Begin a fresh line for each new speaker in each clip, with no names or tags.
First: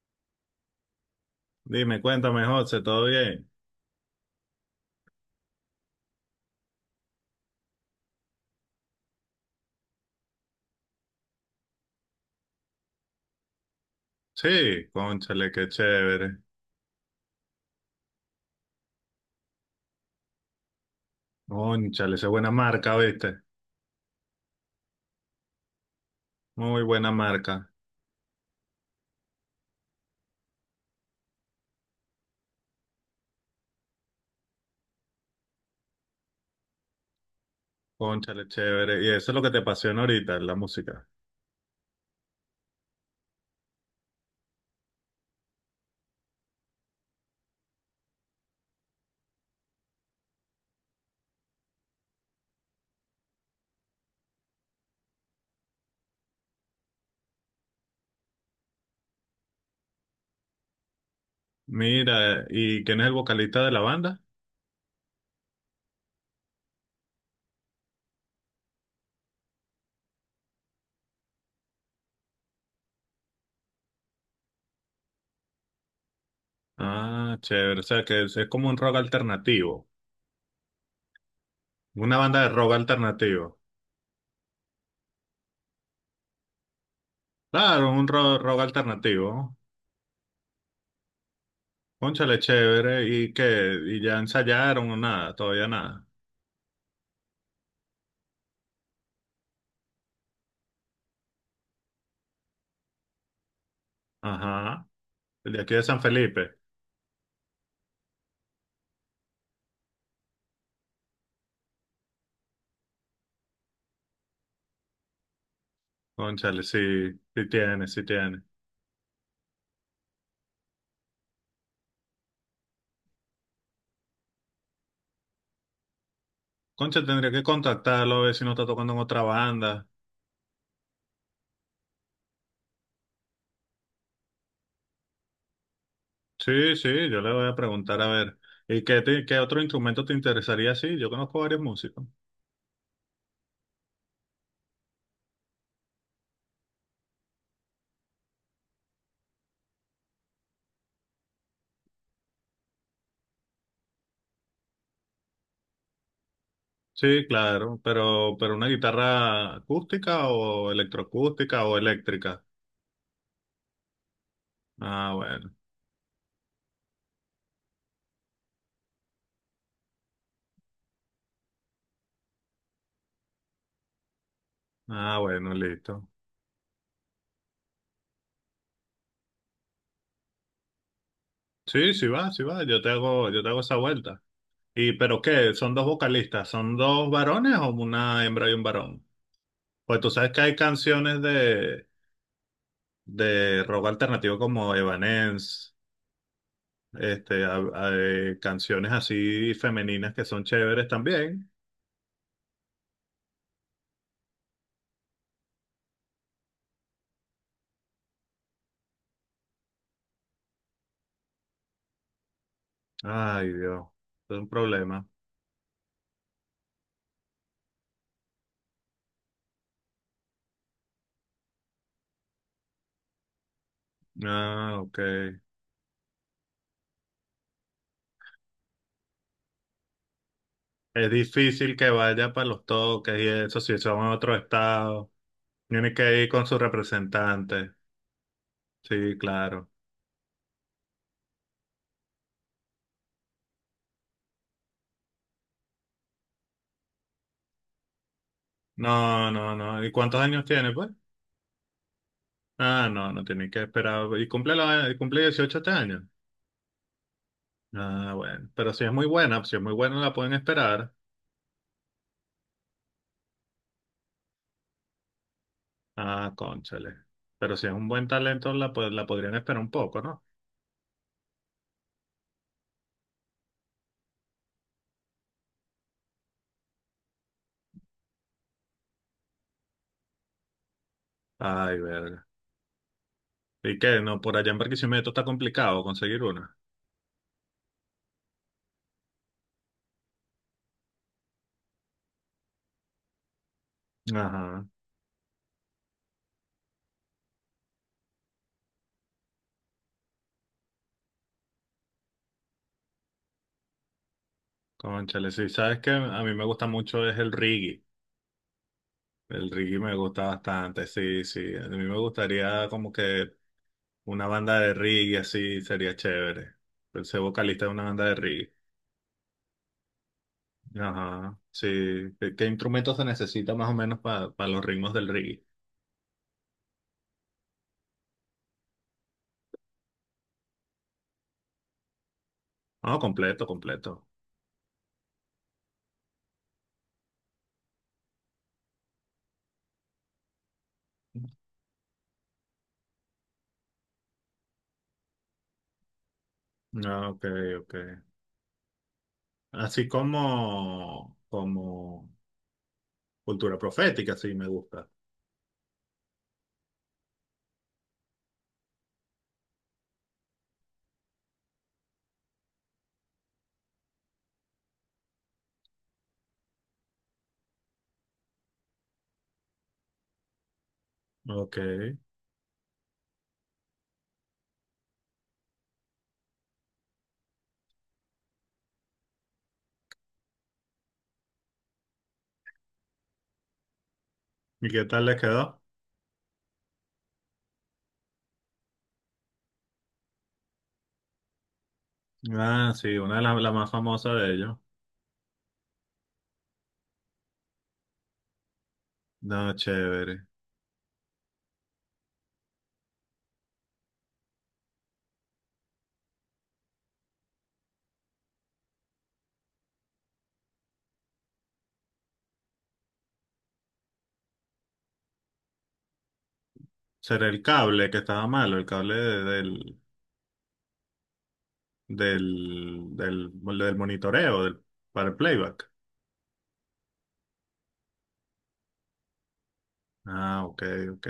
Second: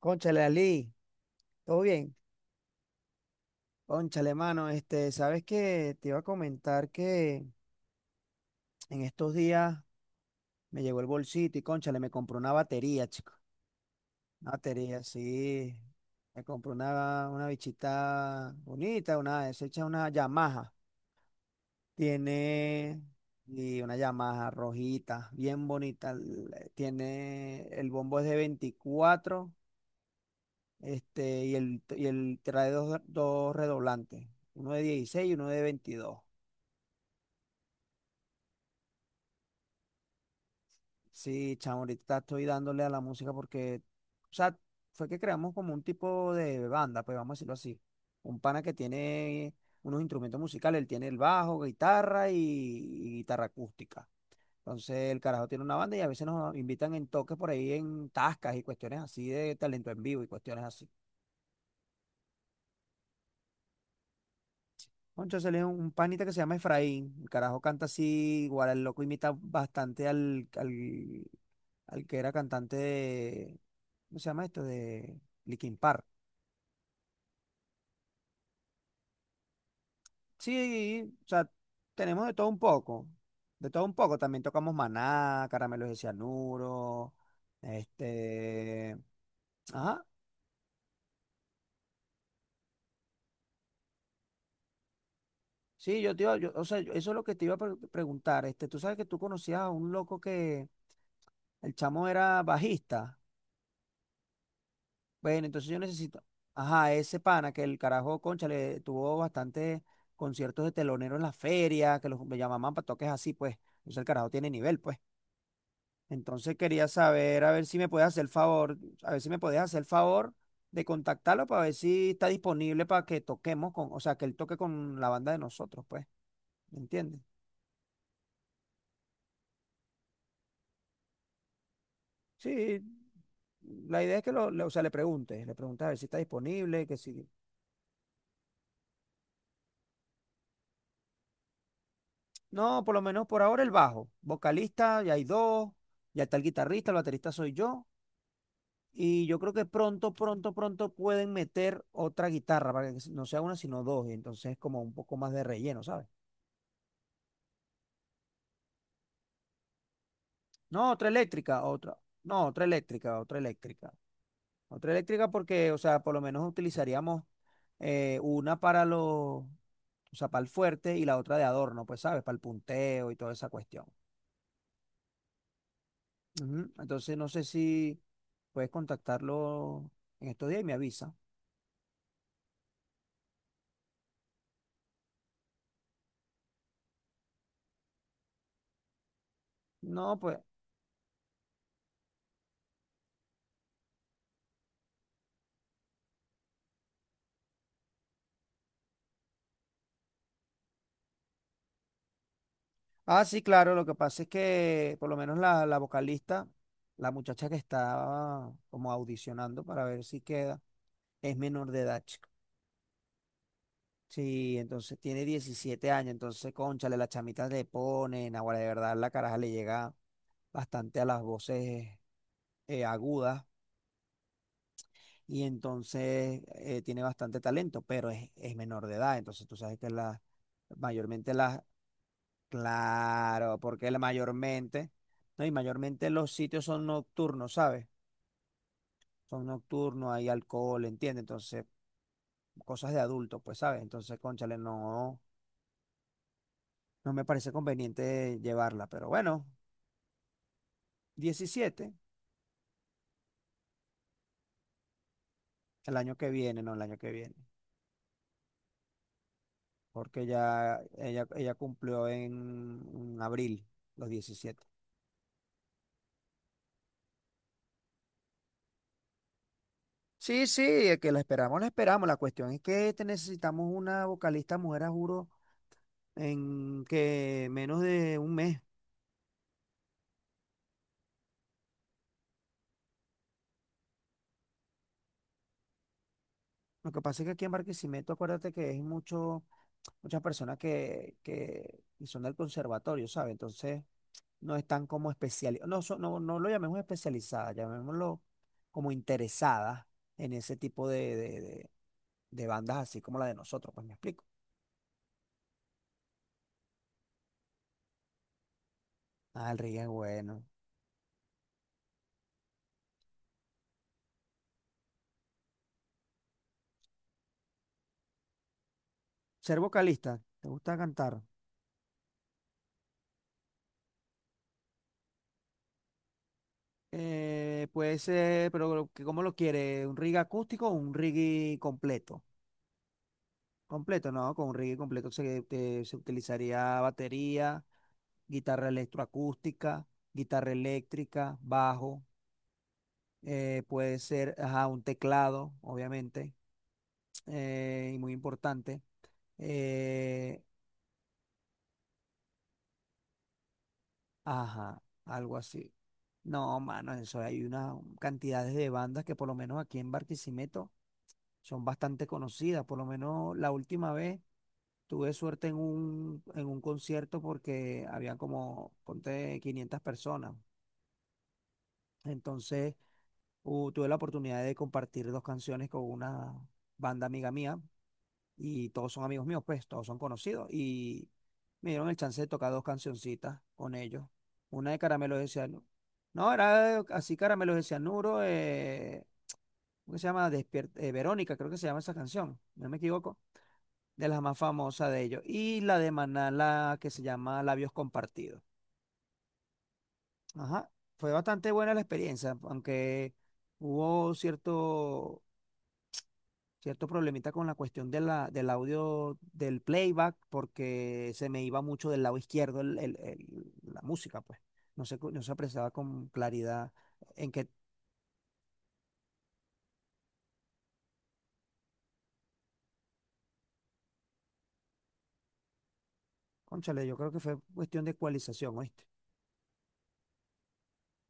Cónchale, Ali, ¿todo
Dime,
bien?
cuéntame, José, ¿todo bien?
Cónchale, mano, ¿sabes qué? Te iba a comentar que en estos días me llegó el bolsito y cónchale, me compró una batería, chico. Una
Sí,
batería,
cónchale, qué
sí.
chévere.
Me compró una bichita bonita, es hecha una Yamaha.
Cónchale, esa es buena marca,
Tiene,
¿viste?
y una Yamaha rojita, bien bonita.
Muy buena
Tiene,
marca.
el bombo es de 24, y el trae dos redoblantes, uno de 16 y uno de 22.
Cónchale, chévere. Y eso es lo que te apasiona ahorita, la música.
Sí, chamo, ahorita estoy dándole a la música porque, o sea, fue que creamos como un tipo de banda, pues vamos a decirlo así. Un pana que tiene unos instrumentos musicales, él tiene el bajo, guitarra y guitarra acústica. Entonces el carajo tiene una banda y a veces nos invitan en toques por ahí en tascas y cuestiones así de talento en vivo y cuestiones así.
Mira, ¿y quién es el vocalista de la banda?
Entonces él es un panita que se llama Efraín. El carajo canta así, igual el loco imita bastante al que era cantante. ¿Cómo se llama esto? De Linkin Park.
Ah, chévere. O sea, que es como un rock alternativo.
Sí, o sea,
Una
tenemos de
banda
todo
de
un
rock
poco.
alternativo.
De todo un poco. También tocamos Maná, Caramelos de Cianuro.
Claro, un rock
Este.
alternativo.
Ajá.
Cónchale, chévere. ¿Y qué? ¿Y ya ensayaron o nada? Todavía
Sí,
nada.
yo te iba, yo, o sea, eso es lo que te iba a preguntar. Tú sabes que tú conocías a un loco que el chamo era bajista.
Ajá.
Bueno,
El de
entonces
aquí
yo
de San
necesito.
Felipe.
Ajá, ese pana que el carajo, concha, le tuvo bastantes conciertos de telonero en la feria, que los me llamaban para toques así, pues. Entonces el carajo tiene nivel, pues. Entonces
Cónchale,
quería
sí,
saber,
sí
a ver si
tiene,
me
sí
puedes hacer el
tiene.
favor, a ver si me puedes hacer el favor de contactarlo para ver si está disponible para que toquemos con, o sea, que él toque con la banda de nosotros, pues, ¿me
Concha,
entiendes?
tendría que contactarlo a ver si no está tocando en otra banda.
Sí, la idea es que o sea, le preguntes a ver si está
Sí,
disponible,
sí,
que
yo
si...
le voy a preguntar a ver. ¿Y qué, qué otro instrumento te interesaría? Sí, yo conozco varios músicos.
No, por lo menos por ahora el bajo, vocalista, ya hay dos, ya está el guitarrista, el baterista soy yo, y yo creo que pronto pueden meter otra guitarra, para que no sea una, sino dos, y entonces como un poco más de relleno, ¿sabes?
Sí, claro, pero una guitarra acústica o
No, otra eléctrica,
electroacústica o
otra.
eléctrica.
No, otra eléctrica, otra eléctrica. Otra
Ah,
eléctrica
bueno.
porque, o sea, por lo menos utilizaríamos una para los, o sea, para el fuerte y la otra de adorno, pues, ¿sabes? Para el punteo y toda esa cuestión.
Ah, bueno, listo.
Ujú. Entonces, no sé si puedes contactarlo en estos días y me avisa.
Sí, sí va, sí va. Yo te hago esa vuelta. ¿Y pero qué? ¿Son dos vocalistas? ¿Son dos varones o una hembra y un varón? Pues tú
No,
sabes
pues.
que hay canciones de rock alternativo como Evanescence, este, canciones así femeninas que son chéveres también.
Ah, sí, claro, lo que pasa es que por lo menos la vocalista, la muchacha que está como audicionando para ver si queda, es menor de edad.
Ay, Dios, es un
Sí, entonces
problema.
tiene 17 años, entonces, cónchale, la chamita le ponen, ahora de verdad la caraja le llega bastante a las voces agudas
Ah, ok.
y entonces tiene bastante talento, pero es menor de edad, entonces tú sabes que la,
Es
mayormente las,
difícil que vaya para los toques y
claro,
eso, si
porque la
son en otro
mayormente,
estado.
no, y
Tiene
mayormente
que ir
los
con su
sitios son nocturnos,
representante.
¿sabes?
Sí,
Son
claro.
nocturnos, hay alcohol, ¿entiendes? Entonces, cosas de adulto, pues, ¿sabes? Entonces, cónchale, no, no me parece conveniente llevarla, pero
No,
bueno,
no, no. ¿Y cuántos años tiene, pues?
17
Ah, no, no tiene que esperar. ¿Y cumple, la, cumple 18 este
el
año?
año que viene, no el año que viene,
Ah, bueno. Pero si es muy buena, si es muy buena, la
porque
pueden
ya
esperar.
ella cumplió en abril los 17.
Ah, cónchale. Pero si es un buen talento, la, la podrían esperar un poco, ¿no?
Sí, sí, que la esperamos, la esperamos. La cuestión es que te necesitamos una vocalista mujer, a juro, en que menos de un mes.
Ay, verga. ¿Y qué? No, por allá en Barquisimeto está complicado conseguir una.
Lo que pasa es que aquí en Barquisimeto, acuérdate que hay muchas personas que son del conservatorio, ¿sabes? Entonces, no
Ajá,
están como especializadas, no, no, no lo llamemos especializadas, llamémoslo como interesadas en ese tipo de bandas así como la de nosotros, pues me explico.
cónchale. Sí, sabes que a mí me gusta mucho es el reggae.
Ah,
El
el
reggae
reggae es
me gusta
bueno.
bastante, sí, sí. A mí me gustaría como que una banda de reggae así sería chévere. El ser vocalista de una banda de reggae.
Ser vocalista, ¿te gusta cantar?
Ajá, sí. ¿Qué, qué instrumentos se necesita más o menos para los ritmos del reggae?
Puede ser, pero ¿cómo lo quiere? ¿Un reggae acústico o un reggae completo?
No, completo, completo.
Completo, no, con un reggae completo se utilizaría batería, guitarra electroacústica, guitarra eléctrica, bajo. Puede ser ajá, un teclado, obviamente,
Ah, ok, ok.
y muy importante.
Así
eh,
como, como cultura profética, sí, me
ajá,
gusta.
algo así. No, mano, eso hay unas cantidades de bandas que por lo menos aquí en Barquisimeto son bastante conocidas. Por lo menos la última vez tuve suerte en en un concierto porque había como, ponte, 500 personas.
Ok.
Entonces, tuve la oportunidad de compartir dos canciones con una banda amiga mía y todos son amigos míos, pues todos son conocidos. Y me dieron el chance de tocar dos cancioncitas con ellos.
¿Y
Una de
qué tal
Caramelos
les
de
quedó?
Cianuro. No, era así Caramelos de Cianuro, ¿cómo que se llama? Verónica, creo que se llama esa canción, si no
Ah,
me
sí,
equivoco,
una de las la más
de
famosas
las
de
más
ellos.
famosas de ellos. Y la de Maná, la que se llama Labios Compartidos.
No, chévere.
Ajá, fue bastante buena la experiencia, aunque hubo cierto problemita con la cuestión de del audio del playback, porque se me iba mucho del lado izquierdo la música, pues. No se, no se apreciaba con claridad
Será
en
el
que,
cable que estaba malo, el cable del, del, del monitoreo para el playback.
cónchale, yo creo que fue cuestión de ecualización, ¿oíste?
Ah, ok, ok.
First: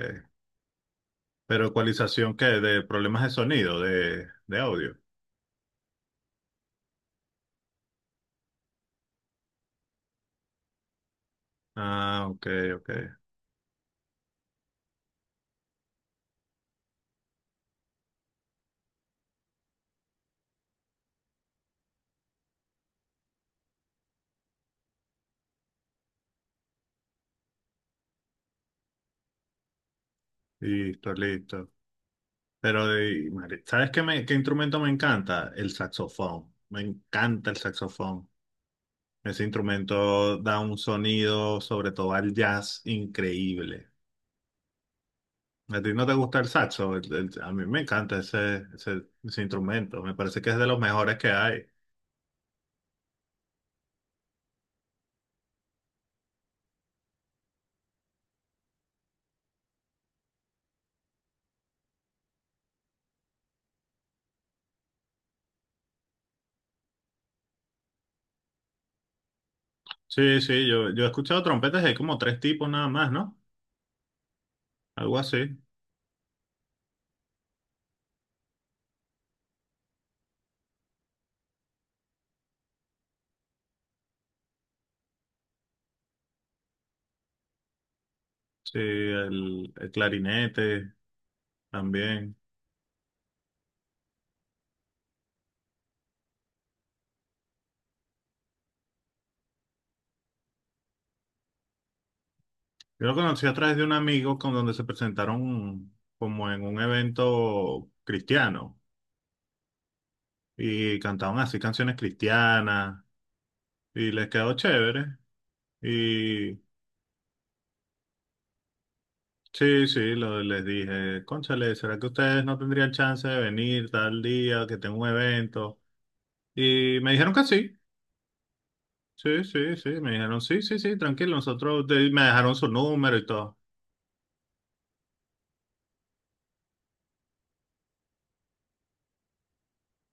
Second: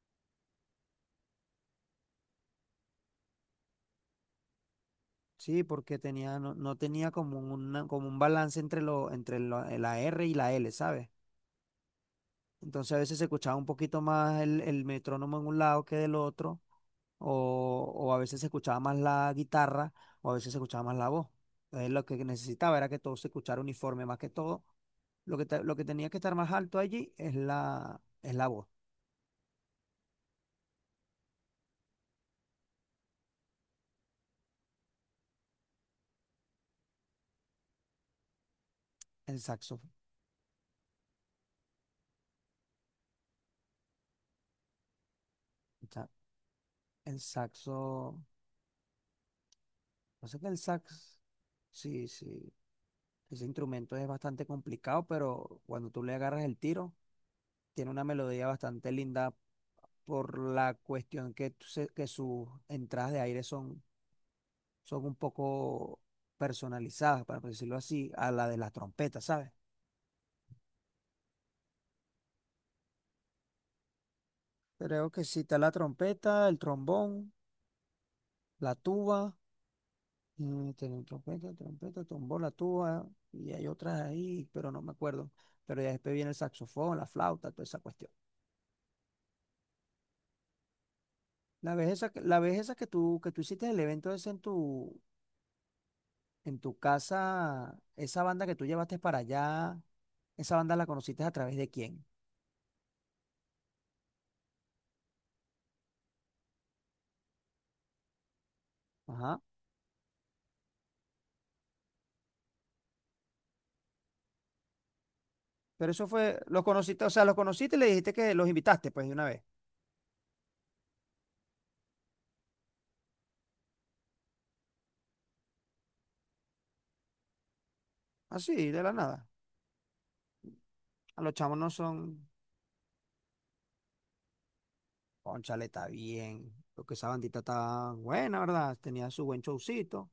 Pero ecualización, ¿qué? De problemas de sonido, de audio.
Sí, porque tenía, no, no tenía como, una, como un balance entre, lo, la R y la L, ¿sabes?
Ah, ok, ok.
Entonces a veces se escuchaba un poquito más el metrónomo en un lado que del otro o a veces se escuchaba más la guitarra o a veces se escuchaba más la voz. Entonces lo que necesitaba era que todo se escuchara uniforme más que todo. Lo que, lo que tenía que estar más alto allí es la voz,
Listo, listo. Pero, madre, ¿sabes qué, qué instrumento me encanta? El saxofón. Me encanta el saxofón.
el
Ese
saxo.
instrumento da un sonido, sobre todo al jazz, increíble. ¿A
El
ti no
sa-
te gusta el saxo?
el
A mí
saxo,
me encanta ese instrumento. Me
no sé
parece
qué
que es
el
de los mejores
sax,
que hay.
sí, sí, ese instrumento es bastante complicado, pero cuando tú le agarras el tiro, tiene una melodía bastante linda por la cuestión que, que sus entradas de aire son son un poco personalizadas, para decirlo así, a la de las trompetas, ¿sabes?
Sí, sí, yo he escuchado trompetas, hay como tres tipos nada más, ¿no?
Creo
Algo
que sí está
así.
la trompeta, el trombón, la tuba, tiene trompeta, trombón, la tuba, y hay otras ahí, pero no me acuerdo. Pero ya después viene el saxofón, la flauta, toda esa cuestión.
Sí, el clarinete
La vez esa,
también.
la vez esa que tú hiciste el evento ese en tu casa, esa banda que tú llevaste para allá, esa banda la conociste ¿a través de quién?
Yo lo conocí a través de un amigo con donde se presentaron como en un evento cristiano
Ajá.
y cantaban así canciones cristianas y les quedó chévere.
Pero eso fue,
Y
los conociste, o sea, los conociste y le dijiste que los invitaste, pues, de una vez.
sí, sí, les dije, cónchale, ¿será que ustedes no tendrían chance de venir tal día que tengo un evento? Y me dijeron que sí,
Así, de la nada.
sí, sí, sí, me dijeron sí, sí, sí,
A los
tranquilo,
chamos no
me
son,
dejaron su número y todo.
cónchale, está bien. Porque esa bandita está buena, ¿verdad? Tenía su buen showcito.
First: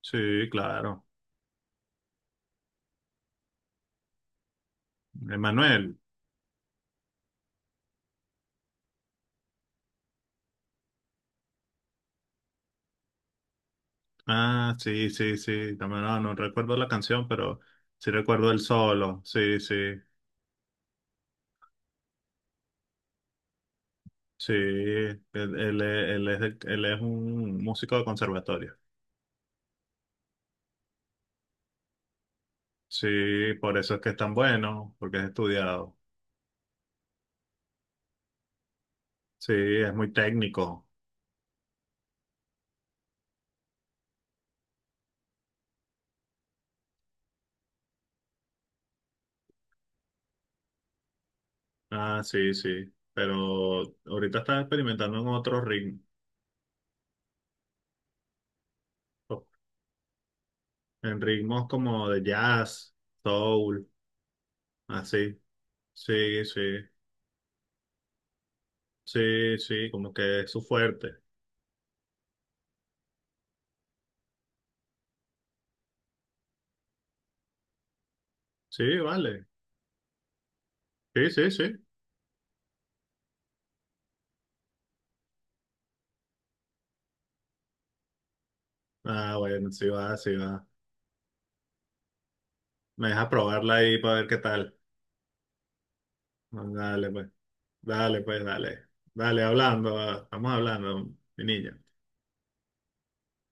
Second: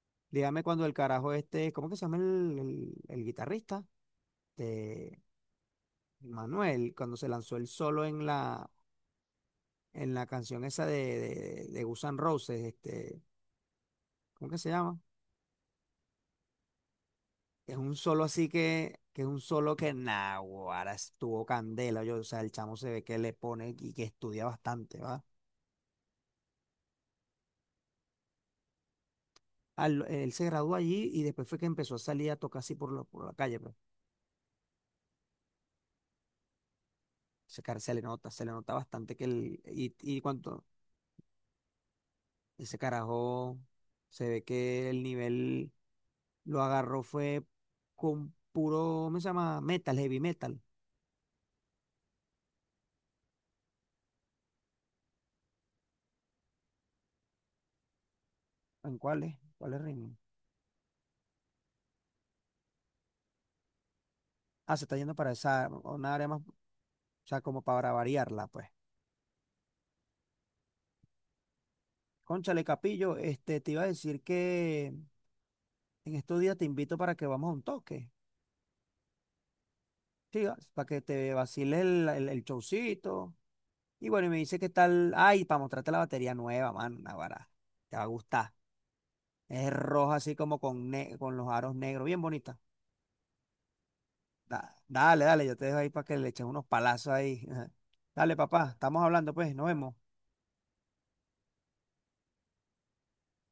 Sí,
Dígame cuando el
claro.
carajo este, ¿cómo que se llama el guitarrista? De
Emanuel.
Manuel, cuando se lanzó el solo en la canción esa de Guns N' Roses, ¿cómo que se
Ah,
llama?
sí, sí, sí. También, no, no recuerdo la canción, pero
Es un
sí
solo así
recuerdo el
que
solo.
es un
Sí, sí,
solo que nah, ahora estuvo candela. Yo, o sea, el chamo se ve que le pone y que estudia
sí.
bastante,
Él,
¿va?
él, es- él es, de- él es un músico de conservatorio.
Él se graduó allí y después fue que empezó a salir a tocar así por, por la
Sí,
calle, pero
por eso es que es tan bueno, porque es estudiado.
ese cara se le nota bastante que
Sí,
el,
es muy
y cuanto
técnico.
ese carajo se ve que el nivel lo agarró fue con puro, ¿cómo se llama? Metal, heavy metal.
Ah, sí, sí. Pero ahorita está experimentando en otros ritmos,
¿En cuáles? ¿Cuáles ritmos?
en ritmos como de jazz, soul,
Ah, se está yendo para
así.
esa, una área más,
Sí,
o
sí,
sea, como para variarla, pues.
sí, sí, como que es su fuerte.
Cónchale, Capillo, te iba a decir que en estos días te invito para que vamos a un toque,
Sí, vale.
¿sí? Para que
Sí,
te
sí, sí.
vacile el showcito. Y bueno, y me dice qué tal, ay, para mostrarte la batería nueva, man, Naguará, te va a gustar.
Ah, bueno,
Es
sí
roja
va, sí
así como
va.
con, con los aros negros, bien bonita.
Me deja probarla ahí para ver qué
Da-
tal.
dale, dale, yo te dejo ahí para que le eches unos
Dale,
palazos
pues.
ahí.
Dale,
Dale,
pues,
papá,
dale.
estamos hablando,
Dale,
pues, nos
hablando.
vemos.
Va. Estamos hablando, mi niño.